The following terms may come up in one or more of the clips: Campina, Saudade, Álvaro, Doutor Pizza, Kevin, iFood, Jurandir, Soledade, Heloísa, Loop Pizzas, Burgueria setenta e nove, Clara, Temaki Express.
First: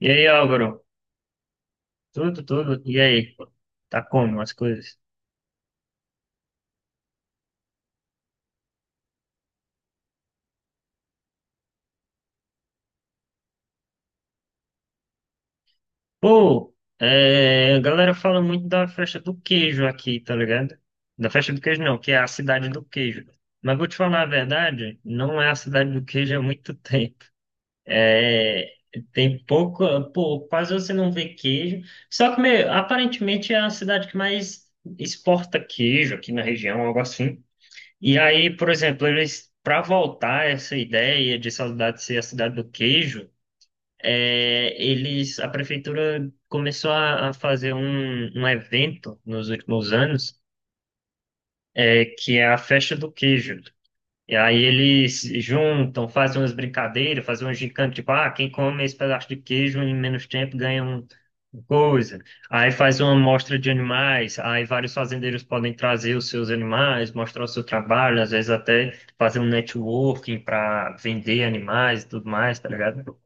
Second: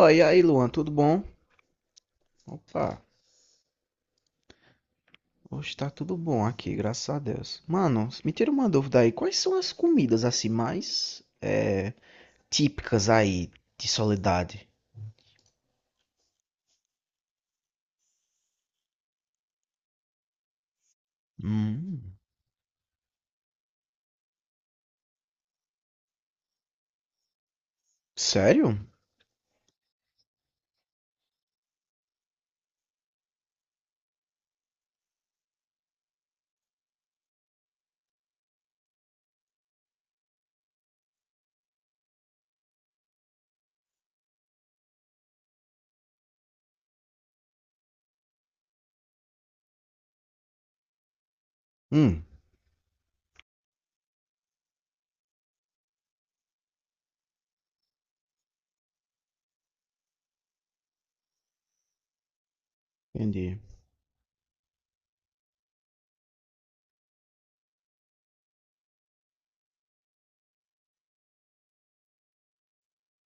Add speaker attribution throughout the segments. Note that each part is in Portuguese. Speaker 1: E
Speaker 2: e
Speaker 1: aí,
Speaker 2: aí, Luan,
Speaker 1: Álvaro?
Speaker 2: tudo bom?
Speaker 1: Tudo, tudo. E
Speaker 2: Opa,
Speaker 1: aí? Tá como as coisas?
Speaker 2: hoje tá tudo bom aqui, graças a Deus. Mano, me tira uma dúvida aí, quais são as comidas assim mais típicas aí de Soledade?
Speaker 1: Pô, a galera fala muito da festa do queijo aqui, tá ligado? Da festa do queijo não, que
Speaker 2: Hum,
Speaker 1: é a cidade do queijo. Mas vou te falar a verdade, não é a cidade do queijo há muito tempo. É,
Speaker 2: sério?
Speaker 1: Tem pouco, pô, quase você não vê queijo. Só que, meu, aparentemente é a cidade que mais exporta queijo aqui na região, algo assim. E aí, por exemplo, eles para voltar essa ideia de Saudade ser a cidade do queijo, eles a prefeitura começou a fazer um evento nos últimos anos
Speaker 2: Hum,
Speaker 1: que é a Festa do Queijo. E aí eles juntam, fazem umas brincadeiras, fazem um gincana, tipo, ah, quem come esse pedaço de queijo em menos tempo ganha um uma coisa. Aí faz uma amostra
Speaker 2: entendi.
Speaker 1: de animais, aí vários fazendeiros podem trazer os seus animais, mostrar o seu trabalho, às vezes até fazer um networking para vender animais e tudo mais, tá ligado?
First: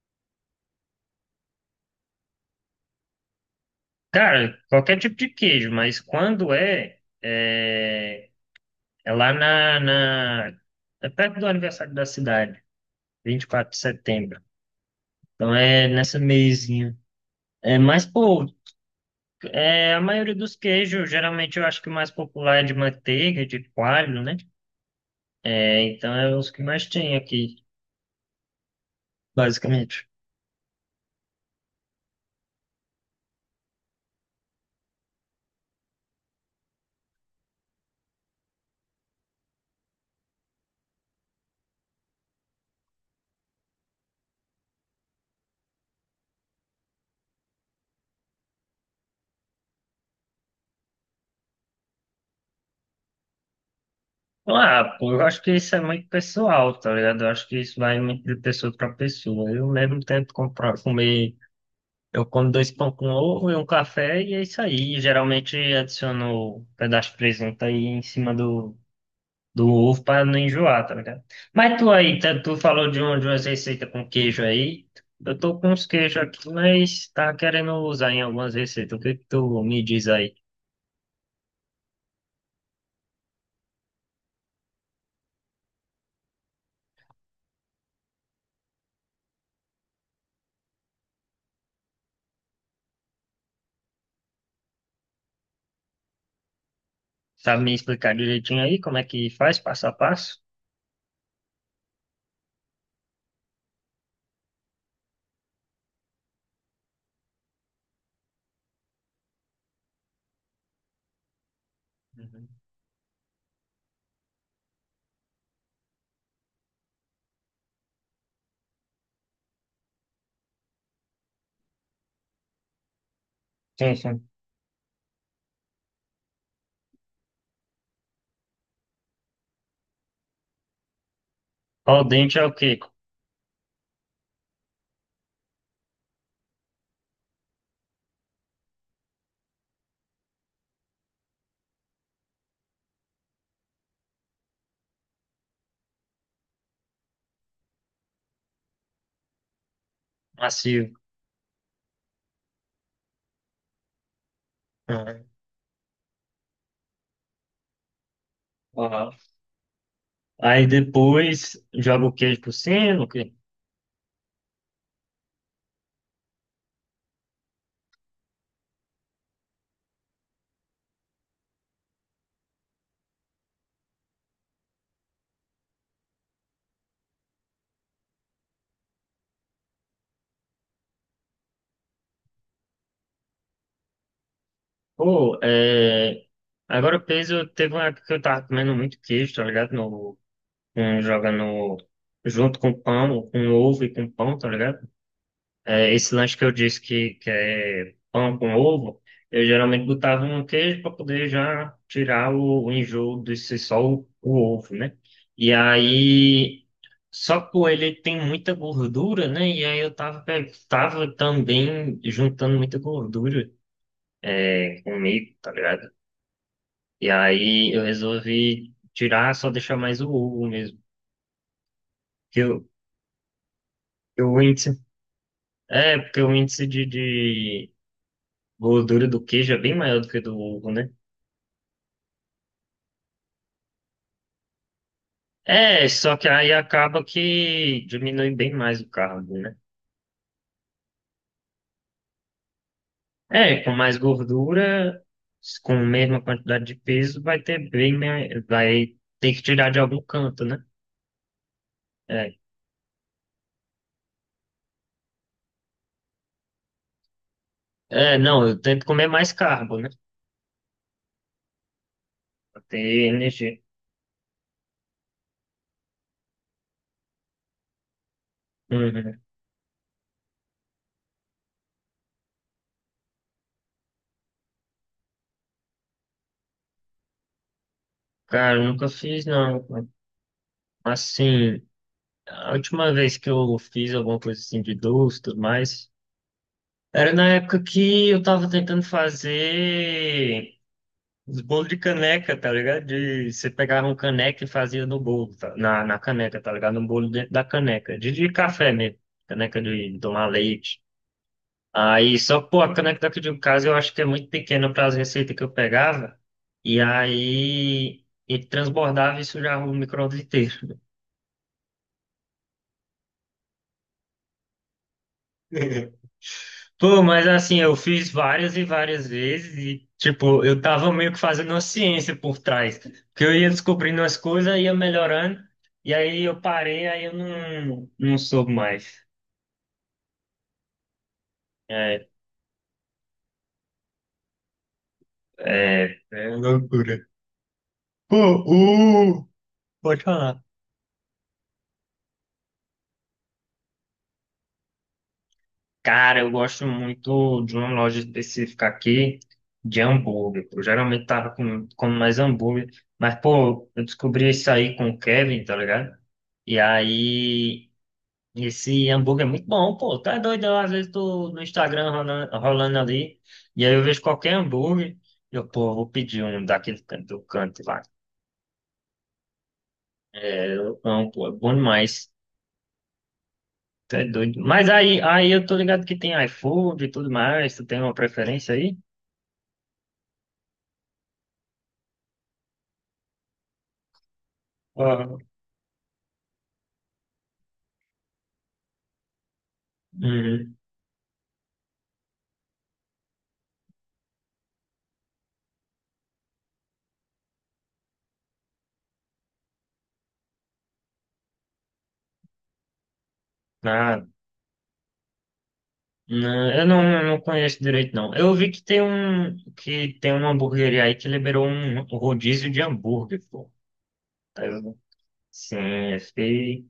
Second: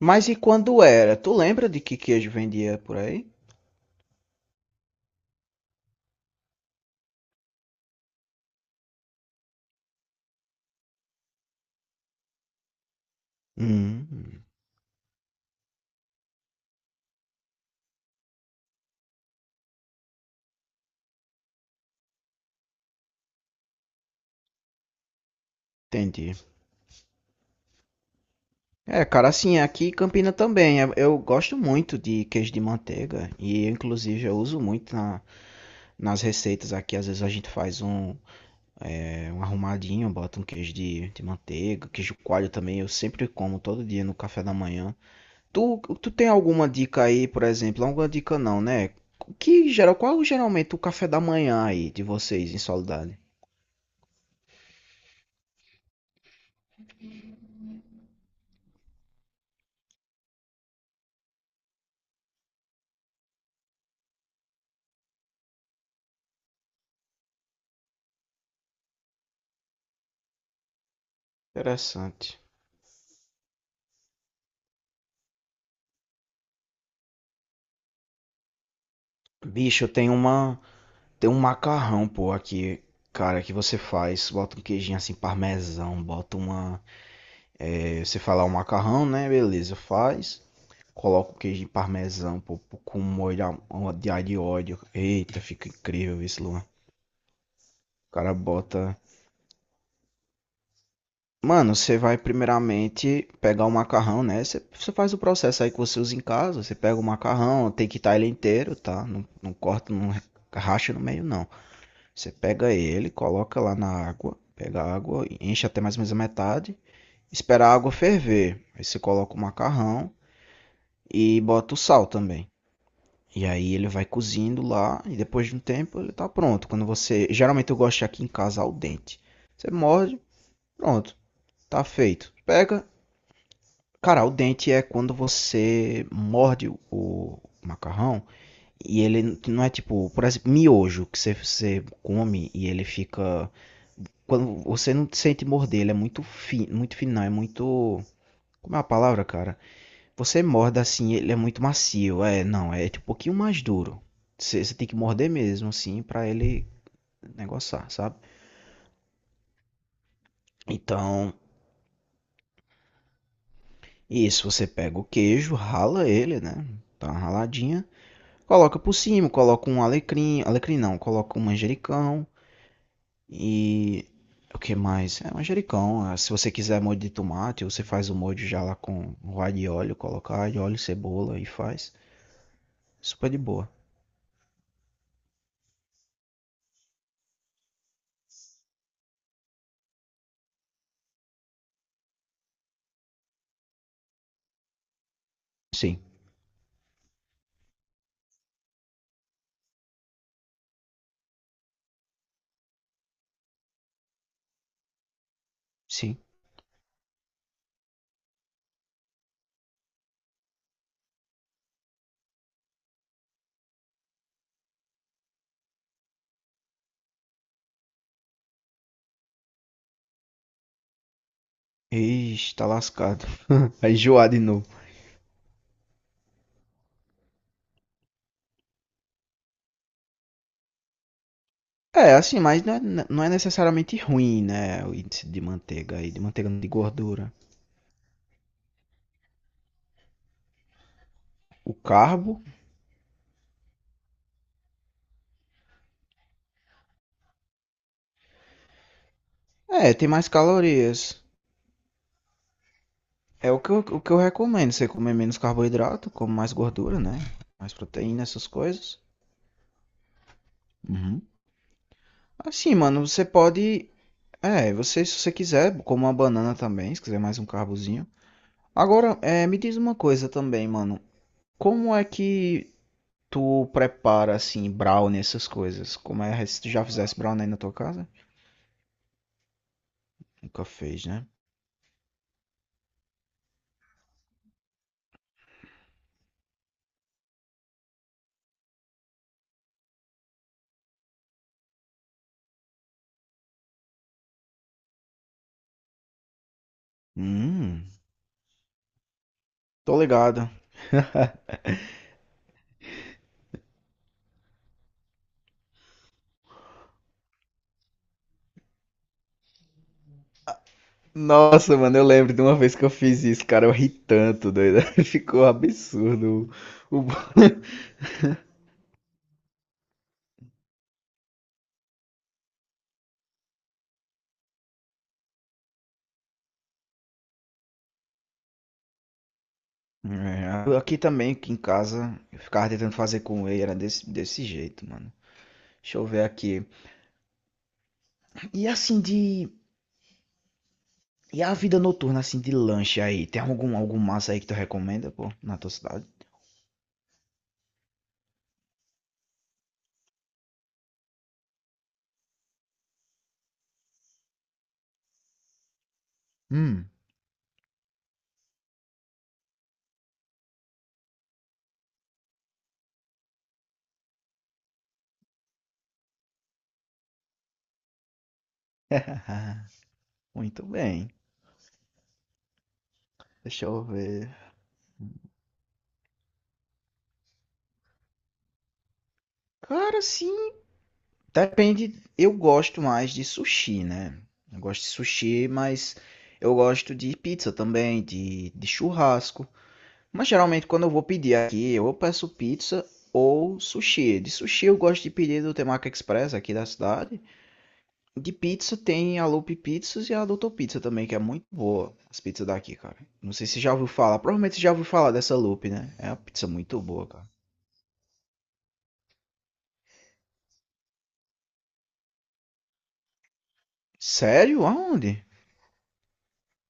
Speaker 2: Mas e quando era? Tu lembra de que queijo vendia por aí?
Speaker 1: Cara, qualquer tipo de queijo, mas quando é lá é perto do aniversário da cidade, 24 de setembro.
Speaker 2: Hum,
Speaker 1: Então é nessa meizinha. É, mas, pô, a maioria dos queijos, geralmente eu acho que o mais popular é de manteiga, de coalho, né? É, então
Speaker 2: entendi.
Speaker 1: é os que mais tem aqui,
Speaker 2: É, cara, assim, aqui em
Speaker 1: basicamente.
Speaker 2: Campina também. Eu gosto muito de queijo de manteiga e, inclusive, eu uso muito nas receitas aqui. Às vezes a gente faz um. É um arrumadinho, bota um queijo de manteiga, queijo coalho também, eu sempre como todo dia no café da manhã. Tu tem alguma dica aí, por exemplo? Alguma dica não, né? Que geral, qual é geralmente o café da manhã aí de vocês em Soledade?
Speaker 1: Ah, pô, eu acho que isso é muito pessoal, tá ligado? Eu acho que isso vai muito de pessoa para pessoa. Eu mesmo tento comprar, comer. Eu como dois pão com ovo e um café e é isso aí. Geralmente adiciono um pedaço de presunto aí em cima do ovo para não enjoar, tá ligado? Mas tu aí,
Speaker 2: Interessante.
Speaker 1: tu falou de, um, de umas receitas com queijo aí. Eu tô com uns queijos aqui, mas tá querendo usar em algumas receitas. O que que tu me
Speaker 2: Bicho,
Speaker 1: diz aí?
Speaker 2: tem um macarrão, pô, aqui, cara, que você faz, bota um queijinho assim parmesão, bota uma, você fala o macarrão, né? Beleza, faz. Coloco queijo de parmesão, pô, com molho de alho e óleo. Eita, fica incrível isso, Luan. O
Speaker 1: Sabe me explicar
Speaker 2: cara
Speaker 1: direitinho aí
Speaker 2: bota.
Speaker 1: como é que faz, passo a passo?
Speaker 2: Mano, você vai primeiramente pegar o macarrão, né? Você faz o processo aí que você usa em casa. Você pega o macarrão, tem que estar ele inteiro, tá? Não corta, não racha no meio, não. Você
Speaker 1: Uhum.
Speaker 2: pega ele, coloca lá na água. Pega a água, enche até mais ou menos a metade. Espera a água ferver. Aí você coloca o macarrão e bota o sal também. E aí ele
Speaker 1: Sim,
Speaker 2: vai
Speaker 1: sim.
Speaker 2: cozindo lá e depois de um tempo ele tá pronto. Quando você, geralmente eu gosto de aqui em casa ao dente. Você morde, pronto, tá
Speaker 1: Ao
Speaker 2: feito.
Speaker 1: dente é o quê?
Speaker 2: Pega, cara, ao dente é quando você morde o macarrão e ele não é tipo, por exemplo, miojo que você come e ele fica quando você não sente morder, ele é muito fino, não, é muito, como é a palavra, cara? Você morde
Speaker 1: Macio.
Speaker 2: assim, ele é muito macio. É, não, é tipo um pouquinho mais duro. Você tem que
Speaker 1: Uhum.
Speaker 2: morder mesmo, assim, pra ele negociar, sabe?
Speaker 1: Uhum. Aí
Speaker 2: Então,
Speaker 1: depois joga o queijo por cima, o quê?
Speaker 2: isso, você pega o queijo, rala ele, né? Tá uma raladinha. Coloca por cima, coloca um alecrim. Alecrim não, coloca um manjericão. E. O que mais? É manjericão. Ah, se você quiser molho de tomate, você faz o molho já lá com o alho e óleo. Coloca alho, óleo, cebola e faz. Super de boa.
Speaker 1: Pô, é... Agora o peso, teve uma época que eu tava comendo muito queijo, tá ligado? Um joga no. Junto com pão, com ovo e com pão, tá ligado? É,
Speaker 2: Sim,
Speaker 1: esse lanche que eu disse que é pão com ovo, eu geralmente botava um queijo para poder já tirar o enjoo de ser só o ovo, né? E
Speaker 2: sim.
Speaker 1: aí. Só que o ele tem muita gordura, né? E aí eu tava, tava também juntando muita gordura comigo, tá ligado? E aí eu resolvi tirar, só deixar mais o ovo mesmo. Que
Speaker 2: Ixi,
Speaker 1: eu,
Speaker 2: tá lascado. Vai
Speaker 1: eu
Speaker 2: enjoar de novo.
Speaker 1: é, porque o índice de gordura do queijo é bem maior do que do ovo, né?
Speaker 2: É, assim, mas não é necessariamente ruim, né? O índice de
Speaker 1: É,
Speaker 2: manteiga aí,
Speaker 1: só
Speaker 2: de
Speaker 1: que
Speaker 2: manteiga
Speaker 1: aí
Speaker 2: não, de
Speaker 1: acaba
Speaker 2: gordura.
Speaker 1: que diminui bem mais o carbo, né?
Speaker 2: O carbo,
Speaker 1: É, com mais gordura, com a mesma quantidade de peso, vai ter bem, vai ter que tirar de
Speaker 2: é,
Speaker 1: algum
Speaker 2: tem mais
Speaker 1: canto, né?
Speaker 2: calorias.
Speaker 1: É,
Speaker 2: É o o que eu recomendo. Você comer menos carboidrato, come mais gordura, né? Mais proteína,
Speaker 1: não,
Speaker 2: essas
Speaker 1: eu tento
Speaker 2: coisas.
Speaker 1: comer mais carbo, né?
Speaker 2: Uhum.
Speaker 1: Pra
Speaker 2: Assim,
Speaker 1: ter
Speaker 2: mano, você
Speaker 1: energia.
Speaker 2: pode. É, você, se você quiser, come uma banana também, se quiser mais um carbozinho. Agora,
Speaker 1: Uhum.
Speaker 2: é, me diz uma coisa também, mano. Como é que tu prepara assim brownie essas coisas? Como é se tu já fizesse brownie aí na tua casa?
Speaker 1: Cara, eu nunca fiz, não.
Speaker 2: Nunca fez, né?
Speaker 1: Assim, a última vez que eu fiz alguma coisa assim de doce, tudo mais. Era na época que eu tava tentando fazer os bolos de caneca, tá ligado? De, você pegava um caneca e fazia no bolo, tá? Na caneca, tá ligado? No bolo dentro da
Speaker 2: Hum,
Speaker 1: caneca. De café mesmo. Caneca de
Speaker 2: tô
Speaker 1: tomar
Speaker 2: ligado.
Speaker 1: leite. Aí, só, pô, a caneca daqui de casa eu acho que é muito pequena para as receitas que eu pegava. E aí, ele transbordava e sujava o micro-ondas inteiro.
Speaker 2: Nossa, mano, eu lembro de uma vez que eu fiz isso, cara, eu ri tanto, doido. Ficou absurdo.
Speaker 1: Pô,
Speaker 2: O
Speaker 1: mas assim, eu fiz várias e várias vezes e, tipo, eu tava meio que fazendo uma ciência por trás. Porque eu ia descobrindo as coisas, ia melhorando, e aí eu parei, aí eu não soube mais.
Speaker 2: É, aqui também, aqui em
Speaker 1: É,
Speaker 2: casa, eu ficava tentando fazer com ele, era desse jeito, mano. Deixa eu ver
Speaker 1: é
Speaker 2: aqui.
Speaker 1: loucura. Pô,
Speaker 2: E assim
Speaker 1: o...
Speaker 2: de.
Speaker 1: Pode falar.
Speaker 2: E a vida noturna, assim, de lanche aí? Tem algum massa aí que tu recomenda, pô, na tua cidade?
Speaker 1: Cara, eu gosto muito de uma loja específica aqui, de hambúrguer. Eu geralmente tava com, como mais hambúrguer, mas, pô, eu descobri isso aí com o Kevin, tá ligado? E
Speaker 2: Hum.
Speaker 1: aí esse hambúrguer é muito bom, pô. Tá doido, eu, às vezes tô no Instagram rolando ali, e aí eu vejo qualquer hambúrguer, eu, pô, vou pedir um daquele canto, do canto lá. É,
Speaker 2: Muito
Speaker 1: eu
Speaker 2: bem.
Speaker 1: amo, pô, é bom demais.
Speaker 2: Deixa eu
Speaker 1: Tá
Speaker 2: ver.
Speaker 1: doido. Mas aí, aí eu tô ligado que tem iFood e tudo mais, tu tem uma preferência aí?
Speaker 2: Cara, sim. Depende. Eu gosto mais de sushi, né? Eu gosto de
Speaker 1: Ó,
Speaker 2: sushi, mas eu gosto de pizza também, de churrasco. Mas
Speaker 1: uhum.
Speaker 2: geralmente quando eu vou pedir aqui, eu peço pizza ou sushi. De sushi eu gosto de pedir do Temaki Express aqui da cidade. De pizza tem a Loop Pizzas e a Doutor Pizza também, que é muito boa as pizzas daqui, cara. Não sei se você já ouviu
Speaker 1: Ah,
Speaker 2: falar. Provavelmente você já ouviu falar dessa Loop, né? É uma pizza
Speaker 1: não, eu
Speaker 2: muito
Speaker 1: não, eu
Speaker 2: boa,
Speaker 1: não
Speaker 2: cara.
Speaker 1: conheço direito, não. Eu vi que tem um, que tem uma hamburgueria aí que liberou um rodízio de hambúrguer, pô. Aí
Speaker 2: Sério?
Speaker 1: eu-
Speaker 2: Aonde?
Speaker 1: sim, eu fiquei.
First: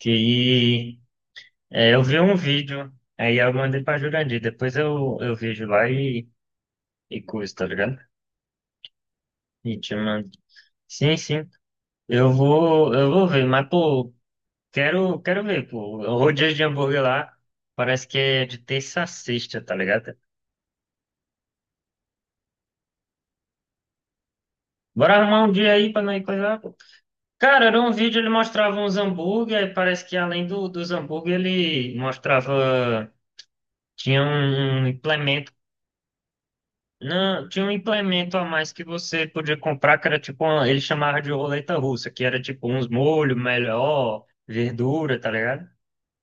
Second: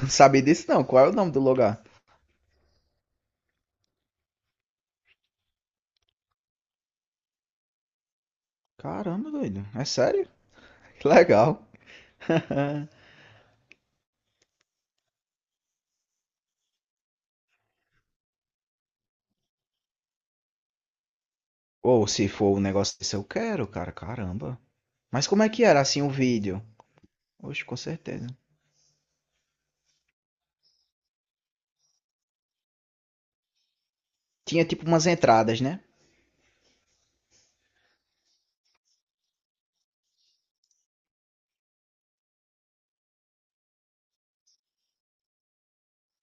Speaker 2: Não sabia disso não. Qual é o nome do lugar?
Speaker 1: é, eu vi um vídeo, aí eu mandei pra Jurandir. Depois eu vejo lá e coisa, tá ligado?
Speaker 2: Caramba, doido.
Speaker 1: E
Speaker 2: É
Speaker 1: te
Speaker 2: sério?
Speaker 1: mando.
Speaker 2: Que
Speaker 1: Sim, sim.
Speaker 2: legal.
Speaker 1: Eu vou ver, mas pô, quero ver, pô. O rodízio de hambúrguer lá parece que é de terça a sexta, tá ligado?
Speaker 2: Ou se for um negócio desse, eu quero, cara. Caramba.
Speaker 1: Bora
Speaker 2: Mas como
Speaker 1: arrumar
Speaker 2: é
Speaker 1: um
Speaker 2: que
Speaker 1: dia
Speaker 2: era
Speaker 1: aí
Speaker 2: assim
Speaker 1: pra
Speaker 2: o
Speaker 1: não ir coisa lá,
Speaker 2: vídeo?
Speaker 1: pô.
Speaker 2: Oxe,
Speaker 1: Cara,
Speaker 2: com
Speaker 1: era um vídeo,
Speaker 2: certeza.
Speaker 1: ele mostrava uns hambúrguer, aí parece que além dos hambúrguer, ele mostrava. Tinha
Speaker 2: Tinha tipo
Speaker 1: um
Speaker 2: umas
Speaker 1: implemento
Speaker 2: entradas, né?
Speaker 1: não, tinha um implemento a mais que você podia comprar, que era tipo, uma, ele chamava de roleta russa, que era tipo uns molhos melhor, verdura, tá ligado?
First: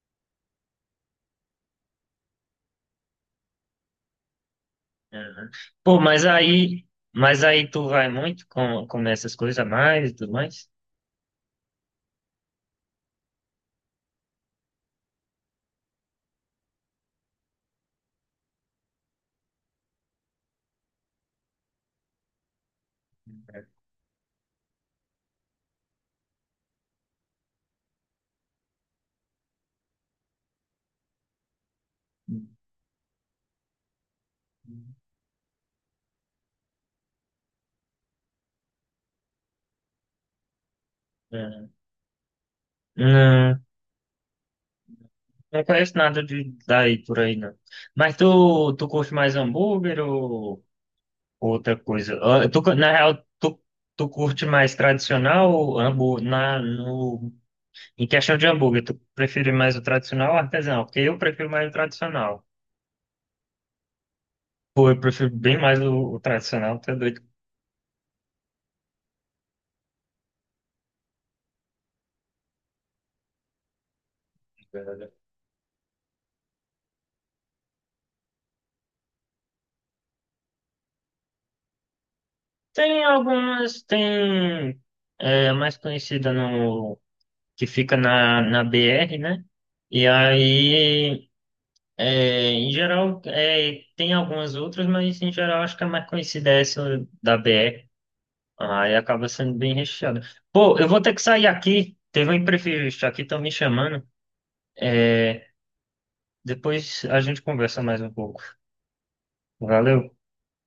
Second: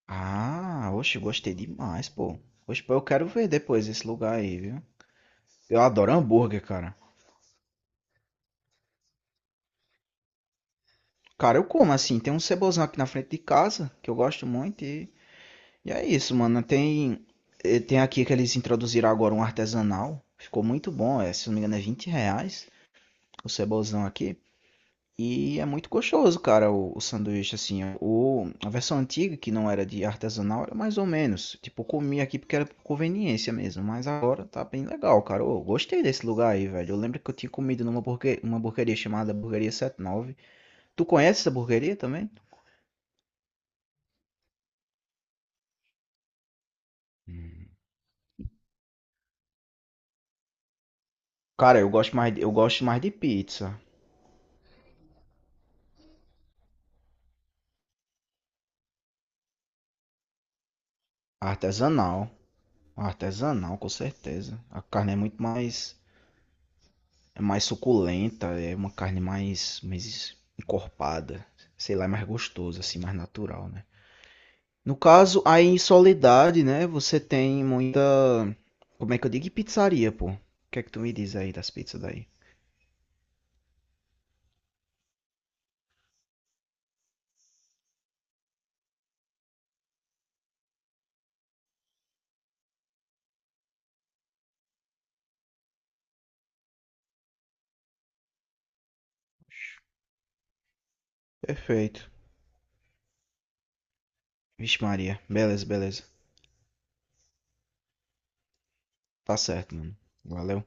Speaker 2: Ah, oxe, gostei demais, pô. Oxe, pô, eu quero ver depois esse lugar aí, viu?
Speaker 1: Aham.
Speaker 2: Eu
Speaker 1: Pô,
Speaker 2: adoro hambúrguer, cara.
Speaker 1: mas aí tu vai muito com essas coisas a mais e tudo mais?
Speaker 2: Cara, eu como assim. Tem um cebozão aqui na frente de casa que eu gosto muito e. E é isso, mano. Tem, tem aqui que eles introduziram agora um artesanal. Ficou muito bom. É, se não me engano, é R$ 20 o cebolzão aqui. E é muito gostoso, cara, o sanduíche, assim. O, a versão antiga, que não era de artesanal, era mais ou menos. Tipo, eu comi aqui porque era por conveniência mesmo. Mas agora tá bem legal, cara. Eu gostei desse lugar aí, velho. Eu lembro que eu tinha comido numa burguer, uma burgueria chamada Burgueria 79. Tu conhece essa
Speaker 1: Aham.
Speaker 2: burgueria também?
Speaker 1: Não, não conheço nada de daí por aí, não. Mas tu curte mais hambúrguer ou outra
Speaker 2: Cara, eu gosto
Speaker 1: coisa?
Speaker 2: mais,
Speaker 1: Ah,
Speaker 2: eu
Speaker 1: Tu, cu-
Speaker 2: gosto
Speaker 1: na
Speaker 2: mais de
Speaker 1: real, tu,
Speaker 2: pizza
Speaker 1: tu curte mais tradicional ou hambúrguer, na, no em questão de hambúrguer, tu prefere mais o tradicional ou o artesanal? Porque eu prefiro mais o
Speaker 2: artesanal.
Speaker 1: tradicional.
Speaker 2: Artesanal, com certeza. A
Speaker 1: Pô, eu
Speaker 2: carne é
Speaker 1: prefiro
Speaker 2: muito
Speaker 1: bem mais
Speaker 2: mais,
Speaker 1: o tradicional, tá doido.
Speaker 2: é mais suculenta, é uma carne mais, mais encorpada, sei lá, é mais gostosa assim, mais natural, né? No
Speaker 1: Velho.
Speaker 2: caso, aí em Soledade, né, você tem muita, como é que eu digo, pizzaria, pô. O que é que tu me diz aí das pizzas daí?
Speaker 1: Tem algumas, tem é, a mais conhecida no que fica na, na BR, né? E aí, é, em geral, é, tem algumas outras, mas em geral acho que a mais conhecida é essa da BR. Aí acaba sendo bem recheada. Pô, eu vou ter que sair aqui.
Speaker 2: Perfeito.
Speaker 1: Teve um imprevisto aqui, estão me chamando.
Speaker 2: Vixe Maria,
Speaker 1: É,
Speaker 2: beleza, beleza.
Speaker 1: depois a gente conversa mais um pouco.
Speaker 2: Tá certo, mano.
Speaker 1: Valeu.
Speaker 2: Valeu.